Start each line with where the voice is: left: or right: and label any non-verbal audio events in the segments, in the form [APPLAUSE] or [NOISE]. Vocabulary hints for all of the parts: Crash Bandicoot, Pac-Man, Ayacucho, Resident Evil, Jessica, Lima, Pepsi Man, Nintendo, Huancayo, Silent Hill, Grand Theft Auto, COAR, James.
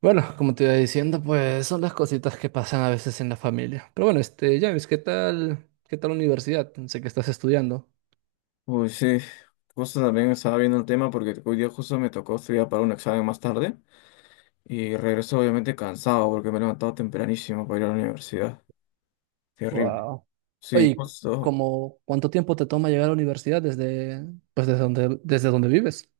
right: Bueno, como te iba diciendo, pues son las cositas que pasan a veces en la familia. Pero bueno, James, ¿qué tal? ¿Qué tal la universidad? Sé que estás estudiando.
left: Uy, sí, justo también estaba viendo el tema porque hoy día justo me tocó estudiar para un examen más tarde y regreso obviamente cansado porque me he levantado tempranísimo para ir a la universidad. Terrible.
right: Wow.
left: Sí,
right: Oye,
left: justo.
right: ¿cuánto tiempo te toma llegar a la universidad pues desde donde vives?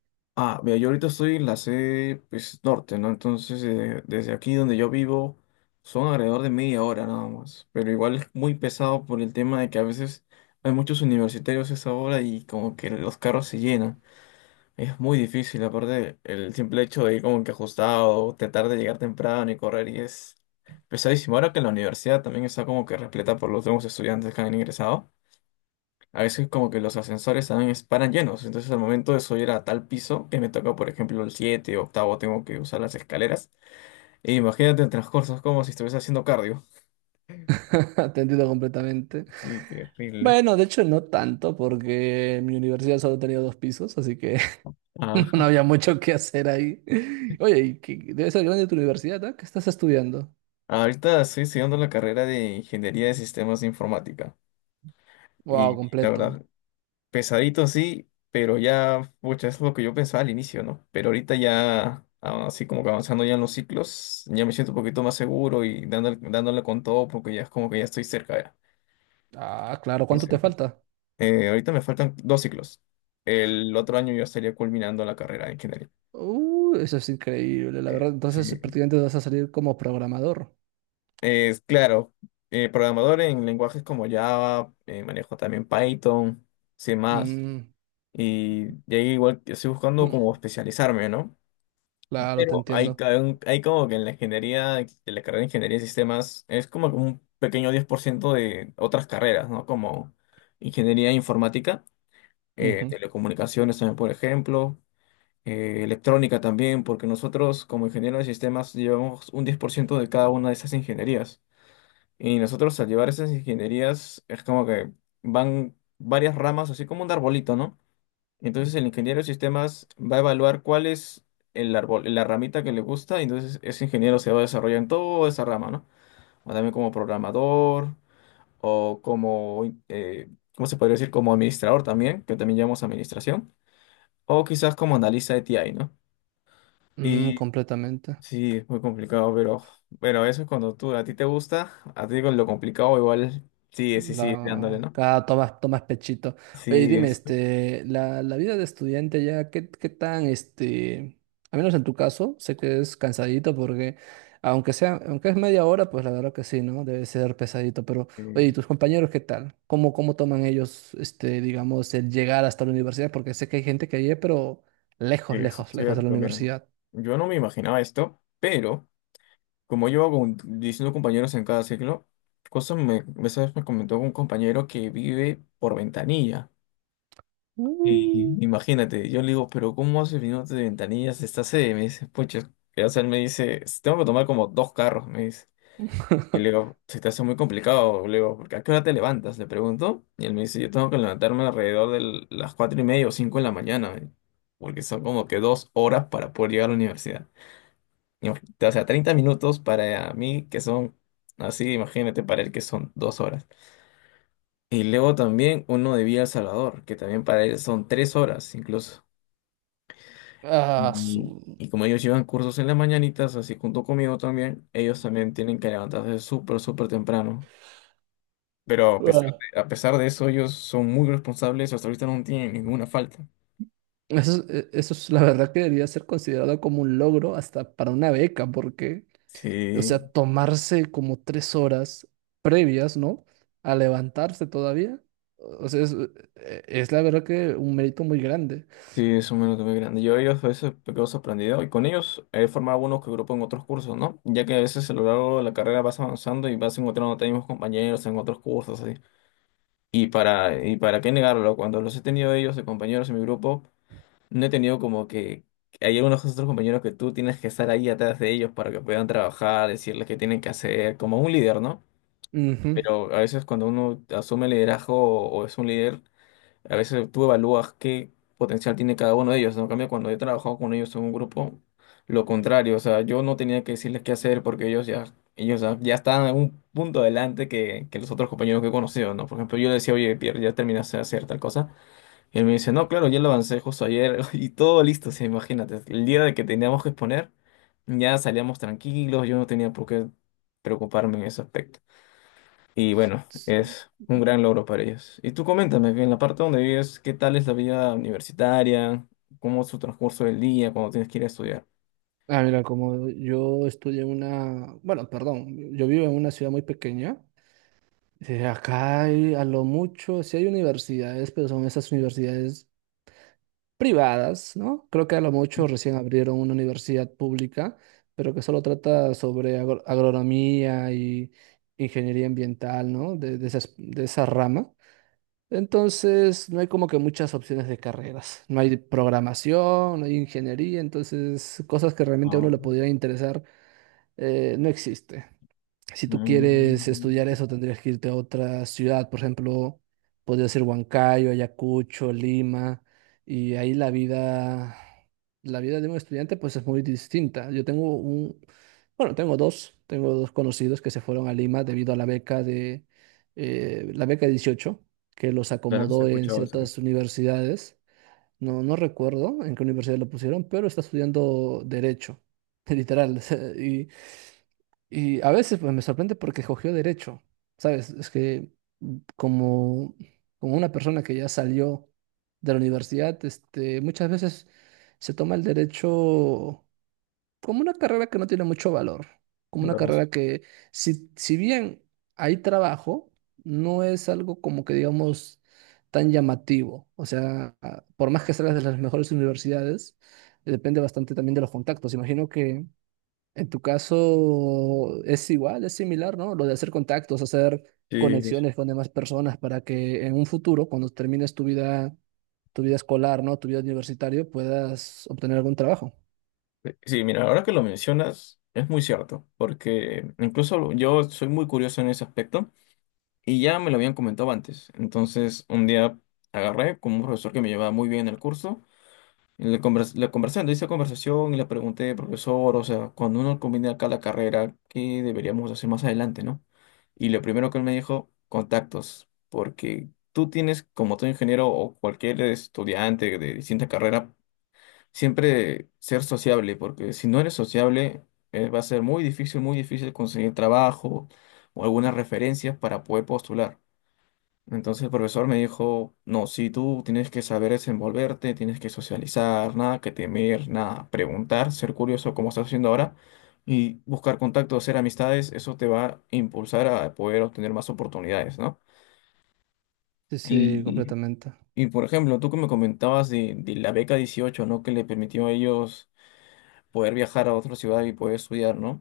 left: Ah, mira, yo ahorita estoy en la sede pues, norte, ¿no? Entonces, desde aquí donde yo vivo son alrededor de media hora nada más, pero igual es muy pesado por el tema de que a veces hay muchos universitarios a esa hora y como que los carros se llenan. Es muy difícil, aparte el simple hecho de ir como que ajustado, tratar de llegar temprano y correr y es pesadísimo. Ahora que la universidad también está como que repleta por los nuevos estudiantes que han ingresado, a veces como que los ascensores también paran llenos, entonces al momento de subir a tal piso que me toca por ejemplo el 7 o octavo tengo que usar las escaleras, e imagínate el transcurso, es como si estuviese haciendo cardio.
right: [LAUGHS] Atendido completamente.
left: Sí, terrible.
right: Bueno, de hecho no tanto, porque mi universidad solo tenía dos pisos, así que [LAUGHS] no
left: Ajá.
right: había mucho que hacer ahí. Oye, debe ser grande tu universidad, ¿ah? ¿Qué estás estudiando?
left: Ahorita estoy estudiando la carrera de Ingeniería de Sistemas de Informática.
right: Wow,
left: Y la
right: completo.
left: verdad, pesadito sí, pero ya, pucha, eso es lo que yo pensaba al inicio, ¿no? Pero ahorita ya, así como que avanzando ya en los ciclos, ya me siento un poquito más seguro y dándole, dándole con todo porque ya es como que ya estoy cerca, ya.
right: Ah, claro, ¿cuánto
left: Estoy
right: te
left: cerca.
right: falta?
left: Ahorita me faltan dos ciclos. El otro año yo estaría culminando la carrera de ingeniería.
right: Eso es increíble, la verdad. Entonces,
left: Sí.
right: prácticamente vas a salir como programador.
left: Es claro, programador en lenguajes como Java, manejo también Python, C++,
right: Mm,
left: y de ahí igual estoy buscando como
right: mm,
left: especializarme, ¿no?
right: claro, te
left: Pero hay,
right: entiendo.
left: ca- un- hay como que en la ingeniería, en la carrera de ingeniería de sistemas, es como que un pequeño 10% de otras carreras, ¿no? Como ingeniería informática,
right: Ujú.
left: telecomunicaciones también, por ejemplo, electrónica también, porque nosotros como ingenieros de sistemas llevamos un 10% de cada una de esas ingenierías. Y nosotros al llevar esas ingenierías es como que van varias ramas, así como un arbolito, ¿no? Entonces el ingeniero de sistemas va a evaluar cuál es el árbol, la ramita que le gusta, y entonces ese ingeniero se va a desarrollar en toda esa rama, ¿no? O también como programador, o como, eh, ¿cómo se podría decir? Como administrador también, que también llamamos administración, o quizás como analista de TI, ¿no?
right: Mm,
left: Y
right: completamente.
left: sí, es muy complicado, pero eso es cuando tú, a ti te gusta, a ti con lo complicado igual, sí, sí, sí, dándole, ¿no?
right: Tomas, tomas pechito. Oye, y
left: Sí,
right: dime,
left: es,
right: la vida de estudiante ya, ¿qué tan, al menos en tu caso? Sé que es cansadito porque, aunque sea, aunque es media hora, pues la verdad que sí, ¿no? Debe ser pesadito, pero oye, ¿y
left: sí,
right: tus compañeros qué tal? ¿Cómo toman ellos, este, digamos, el llegar hasta la universidad? Porque sé que hay gente que vive, pero
left: sí, eso es
right: lejos de la
left: cierto, mira,
right: universidad.
left: yo no me imaginaba esto, pero... Como llevo con 19 compañeros en cada ciclo, cosa me, esa vez me comentó un compañero que vive por ventanilla. Y
right: Mm.
left: imagínate, yo le digo, pero ¿cómo haces viviendo de ventanilla si estás sede? Me dice, pucha, o sea, él me dice, "Si tengo que tomar como dos carros, me dice. Y le
right: [LAUGHS]
left: digo, se te hace muy complicado, le digo, porque ¿a qué hora te levantas? Le pregunto. Y él me dice, yo tengo que levantarme alrededor de las cuatro y media o cinco de la mañana, me dice, porque son como que 2 horas para poder llegar a la universidad. O sea, 30 minutos para mí que son así, imagínate, para él que son 2 horas. Y luego también uno de Villa El Salvador, que también para él son 3 horas incluso.
right: Ah,
left: Y,
right: su...
left: y como ellos llevan cursos en las mañanitas, así junto conmigo también, ellos también tienen que levantarse súper, súper temprano. Pero a pesar
right: ah.
left: de, a pesar de eso, ellos son muy responsables, hasta ahorita no tienen ninguna falta.
right: Eso es la verdad que debería ser considerado como un logro hasta para una beca, porque o sea,
left: Sí,
right: tomarse como tres horas previas, ¿no? A levantarse todavía. O sea, es la verdad que un mérito muy grande.
left: sí, es un minuto muy grande. Yo ellos a veces me quedo sorprendido y con ellos he formado algunos que grupo en otros cursos, ¿no? Ya que a veces a lo largo de la carrera vas avanzando y vas encontrando a tus mismos compañeros en otros cursos, así. Y para qué negarlo, cuando los he tenido ellos de compañeros en mi grupo, no he tenido como que hay algunos otros compañeros que tú tienes que estar ahí atrás de ellos para que puedan trabajar, decirles qué tienen que hacer, como un líder, ¿no?
right: Ujú.
left: Pero a veces cuando uno asume liderazgo o es un líder a veces tú evalúas qué potencial tiene cada uno de ellos, ¿no? En cambio, cuando he trabajado con ellos en un grupo, lo contrario, o sea, yo no tenía que decirles qué hacer porque ya estaban en un punto adelante que los otros compañeros que he conocido, ¿no? Por ejemplo, yo le decía, oye, Pierre, ya terminaste de hacer tal cosa, y él me dice, no, claro, ya lo avancé justo ayer, [LAUGHS] y todo listo, sí, imagínate, el día de que teníamos que exponer, ya salíamos tranquilos, yo no tenía por qué preocuparme en ese aspecto. Y bueno,
right: S-
left: es un gran logro para ellos. Y tú coméntame, en la parte donde vives, ¿qué tal es la vida universitaria? ¿Cómo es su transcurso del día cuando tienes que ir a estudiar?
right: Ah, mira, como yo estudié en una, bueno, perdón, yo vivo en una ciudad muy pequeña. Eh, acá hay a lo mucho, sí hay universidades, pero son esas universidades privadas, ¿no? Creo que a lo mucho recién abrieron una universidad pública, pero que solo trata sobre agronomía y ingeniería ambiental, ¿no? De de esa rama. Entonces, no hay como que muchas opciones de carreras. No hay programación, no hay ingeniería, entonces cosas que realmente a uno
left: Ah,
right: le pudiera interesar, no existe. Si tú quieres estudiar
left: mm,
right: eso, tendrías que irte a otra ciudad, por ejemplo, podría ser Huancayo, Ayacucho, Lima, y ahí la vida de un estudiante pues es muy distinta. Yo tengo un, bueno, tengo dos, Tengo dos conocidos que se fueron a Lima debido a la beca 18, que los
left: claro, sí he
right: acomodó en
left: escuchado esa
right: ciertas universidades. No, no recuerdo en qué universidad lo pusieron, pero está estudiando derecho, [LAUGHS] literal. Y a veces pues, me sorprende porque cogió derecho, ¿sabes? Es que mm, como, como una persona que ya salió de la universidad, este, muchas veces se toma el derecho como una carrera que no tiene mucho valor, como una
left: voz.
right: carrera que, si, si bien hay trabajo, no es algo como que digamos tan llamativo. O sea, por más que salgas de las mejores universidades, depende bastante también de los contactos. Imagino que en tu caso es igual, es similar, ¿no? Lo de hacer contactos, hacer
left: Sí,
right: conexiones con demás personas para que en un futuro, cuando termines tu vida escolar, ¿no? Tu vida universitaria, puedas obtener algún trabajo.
left: sí, sí, mira, ahora que lo mencionas, es muy cierto, porque incluso yo soy muy curioso en ese aspecto y ya me lo habían comentado antes. Entonces, un día agarré con un profesor que me llevaba muy bien en el curso. En la conversando, hice conversación y le pregunté, profesor, o sea, cuando uno combina acá la carrera, ¿qué deberíamos hacer más adelante, no? Y lo primero que él me dijo, contactos, porque tú tienes, como todo ingeniero o cualquier estudiante de distinta carrera, siempre ser sociable, porque si no eres sociable, va a ser muy difícil conseguir trabajo o algunas referencias para poder postular. Entonces el profesor me dijo, no, si tú tienes que saber desenvolverte, tienes que socializar, nada que temer, nada, preguntar, ser curioso como estás haciendo ahora y buscar contactos, hacer amistades, eso te va a impulsar a poder obtener más oportunidades, ¿no?
right: Sí, sí,
left: Y,
right: completamente.
left: y por ejemplo, tú que me comentabas de la beca 18, ¿no? Que le permitió a ellos poder viajar a otra ciudad y poder estudiar, ¿no?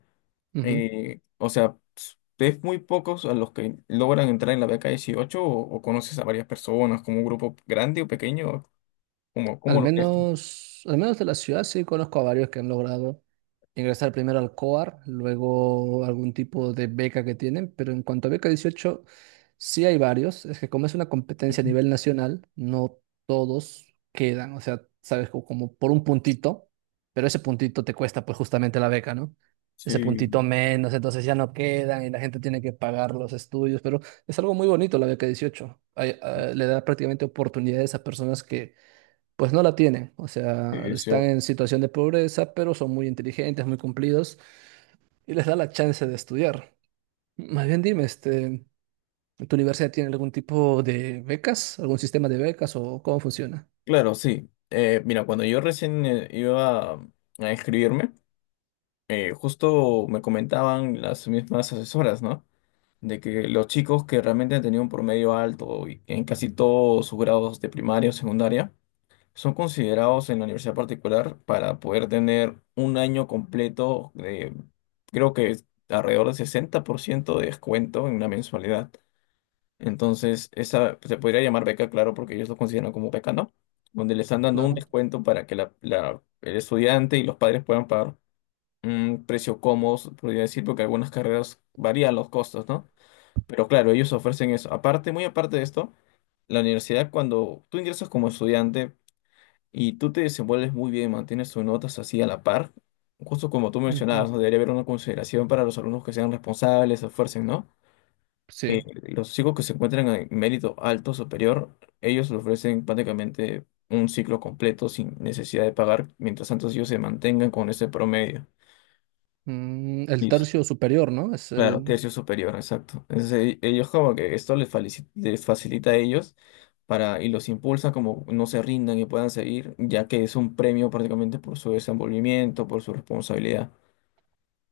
right: Ujú.
left: O sea, es muy pocos a los que logran entrar en la beca 18, o conoces a varias personas, como un grupo grande o pequeño, como, ¿cómo lo ves tú?
right: Al menos de la ciudad sí conozco a varios que han logrado ingresar primero al COAR, luego algún tipo de beca que tienen, pero en cuanto a beca 18 sí hay varios. Es que como es una
left: Ujú.
right: competencia a nivel nacional, no todos quedan, o sea, sabes, por un puntito, pero ese puntito te cuesta pues justamente la beca, ¿no? Ese puntito
left: Sí,
right: menos, entonces ya no quedan y la gente tiene que pagar los estudios, pero es algo muy bonito la beca 18. Le da prácticamente oportunidades a personas que pues no la tienen. O
left: sí,
right: sea,
left: es
right: están
left: cierto.
right: en situación de pobreza, pero son muy inteligentes, muy cumplidos, y les da la chance de estudiar. Más bien dime, este, ¿tu universidad tiene algún tipo de becas, algún sistema de becas, o cómo funciona?
left: Claro, sí. Mira, cuando yo recién iba a inscribirme, justo me comentaban las mismas asesoras, ¿no? De que los chicos que realmente han tenido un promedio alto y en casi todos sus grados de primaria o secundaria, son considerados en la universidad particular para poder tener un año completo de, creo que es alrededor del 60% de descuento en una mensualidad. Entonces, esa se podría llamar beca, claro, porque ellos lo consideran como beca, ¿no? Donde le están dando un
right: Claro.
left: descuento para que el estudiante y los padres puedan pagar un precio cómodo, podría decir, porque algunas carreras varían los costos, ¿no? Pero claro, ellos ofrecen eso. Aparte, muy aparte de esto, la universidad, cuando tú ingresas como estudiante, y tú te desenvuelves muy bien, mantienes tus notas así a la par. Justo como tú
right: Ujú,
left: mencionabas, ¿no? Debería haber una consideración para los alumnos que sean responsables, se esfuercen, ¿no? Eh,
right: sí.
left: los chicos que se encuentran en mérito alto superior, ellos le ofrecen prácticamente un ciclo completo sin necesidad de pagar, mientras tanto ellos se mantengan con ese promedio.
right: Mm, el
left: Y,
right: tercio superior, ¿no? Es
left: Claro,
right: el...
left: tercio superior, exacto. Entonces, ellos como que esto les facilita a ellos para, y los impulsa como no se rindan y puedan seguir, ya que es un premio prácticamente por su desenvolvimiento, por su responsabilidad.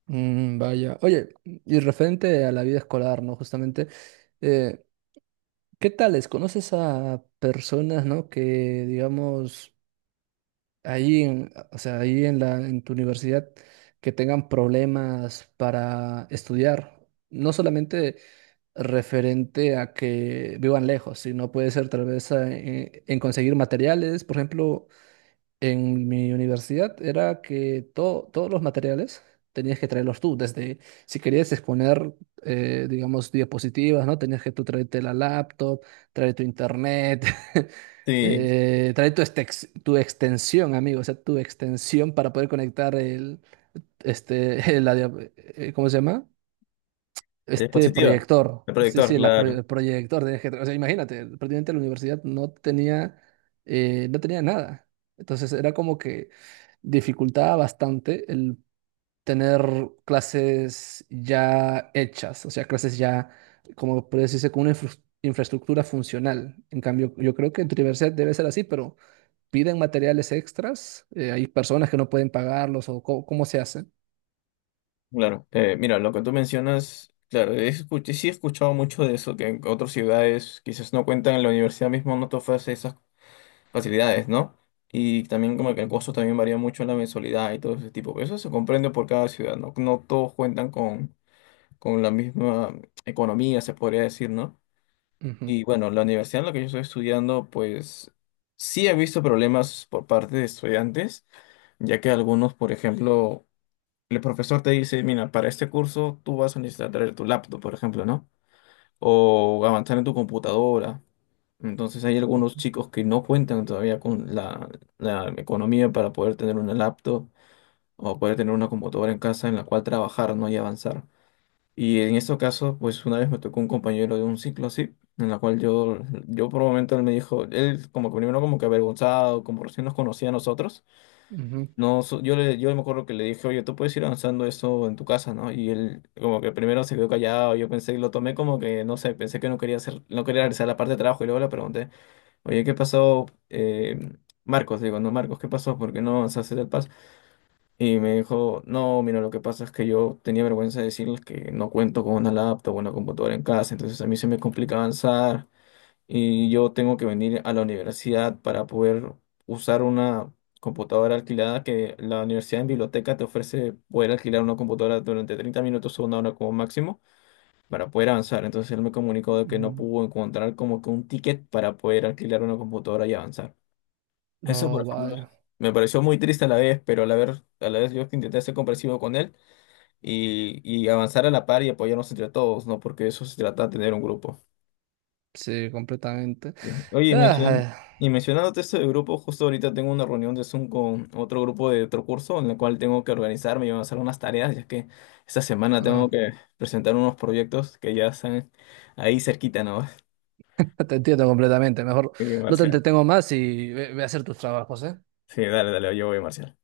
right: Mm, vaya. Oye, y referente a la vida escolar, ¿no? Justamente, eh, ¿qué tales? ¿Conoces a personas, ¿no? Que, digamos... ahí en, o sea, ahí en en tu universidad que tengan problemas para estudiar. No solamente referente a que vivan lejos, sino puede ser tal vez en conseguir materiales. Por ejemplo, en mi universidad era que todos los materiales tenías que traerlos tú, desde si querías exponer, digamos, diapositivas, ¿no? Tenías que tú traerte la laptop, traer tu internet, [LAUGHS]
left: Sí,
right: traer tu, tu extensión, amigo, o sea, tu extensión para poder conectar el, este, [LAUGHS] ¿cómo se llama?
left: la
right: Este
left: diapositiva,
right: proyector.
left: el
right: Sí,
left: proyector,
right: sí,
left: claro,
right: el proyector. Tenías que o sea, imagínate, prácticamente la universidad no tenía, no tenía nada. Entonces era como que dificultaba bastante el tener clases ya hechas, o sea, clases ya, como puede decirse, con una infraestructura funcional. En cambio, yo creo que en tu universidad debe ser así, pero piden materiales extras, hay personas que no pueden pagarlos o cómo se hace.
left: claro. Mira, lo que tú mencionas, claro, sí he escuchado mucho de eso, que en otras ciudades quizás no cuentan, en la universidad mismo no te ofrece esas facilidades, ¿no? Y también como que el costo también varía mucho en la mensualidad y todo ese tipo. Pero eso se comprende por cada ciudad, ¿no? No todos cuentan con la misma economía, se podría decir, ¿no?
right: Ujú,
left: Y bueno, la universidad en la que yo estoy estudiando, pues sí he visto problemas por parte de estudiantes, ya que algunos, por ejemplo, el profesor te dice, mira, para este curso tú vas a necesitar traer tu laptop, por ejemplo, ¿no? O avanzar en tu computadora. Entonces hay
right: ujú,
left: algunos chicos que no cuentan todavía con la economía para poder tener una laptop o poder tener una computadora en casa en la cual trabajar, ¿no? Y avanzar. Y en estos casos, pues una vez me tocó un compañero de un ciclo así, en la cual yo por un momento él me dijo, él como que primero como que avergonzado, como recién nos conocía a nosotros,
right: ujú,
left: no, yo me acuerdo que le dije, oye, tú puedes ir avanzando eso en tu casa, ¿no? Y él como que primero se quedó callado, yo pensé, lo tomé como que, no sé, pensé que no quería hacer, no quería regresar la parte de trabajo y luego le pregunté, oye, ¿qué pasó? Marcos, digo, no, Marcos, ¿qué pasó? ¿Por qué no avanzaste del PAS? Y me dijo, no, mira, lo que pasa es que yo tenía vergüenza de decirles que no cuento con una laptop o una computadora en casa, entonces a mí se me complica avanzar y yo tengo que venir a la universidad para poder usar una computadora alquilada que la universidad en biblioteca te ofrece poder alquilar una computadora durante 30 minutos o una hora como máximo para poder avanzar. Entonces él me comunicó de que no
right: ujú.
left: pudo encontrar como que un ticket para poder alquilar una computadora y avanzar. Eso, por
right: No,
left: ejemplo,
right: vaya.
left: me pareció muy triste a la vez, pero a la vez yo intenté ser comprensivo con él y avanzar a la par y apoyarnos entre todos, ¿no? Porque eso se trata de tener un grupo.
right: Sí, completamente.
left: Sí. Oye, y mencion-
right: Ah,
left: y mencionándote esto de grupo, justo ahorita tengo una reunión de Zoom con otro grupo de otro curso en la cual tengo que organizarme y van a hacer unas tareas, ya que esta semana tengo
right: ah,
left: que presentar unos proyectos que ya están ahí cerquita, ¿no? [LAUGHS]
right: ah, te entiendo completamente. Mejor
left: Sí,
right: no te
left: Marcial.
right: entretengo más y ve a hacer tus trabajos, ¿eh?
left: Sí, dale, dale, yo voy, Marcial.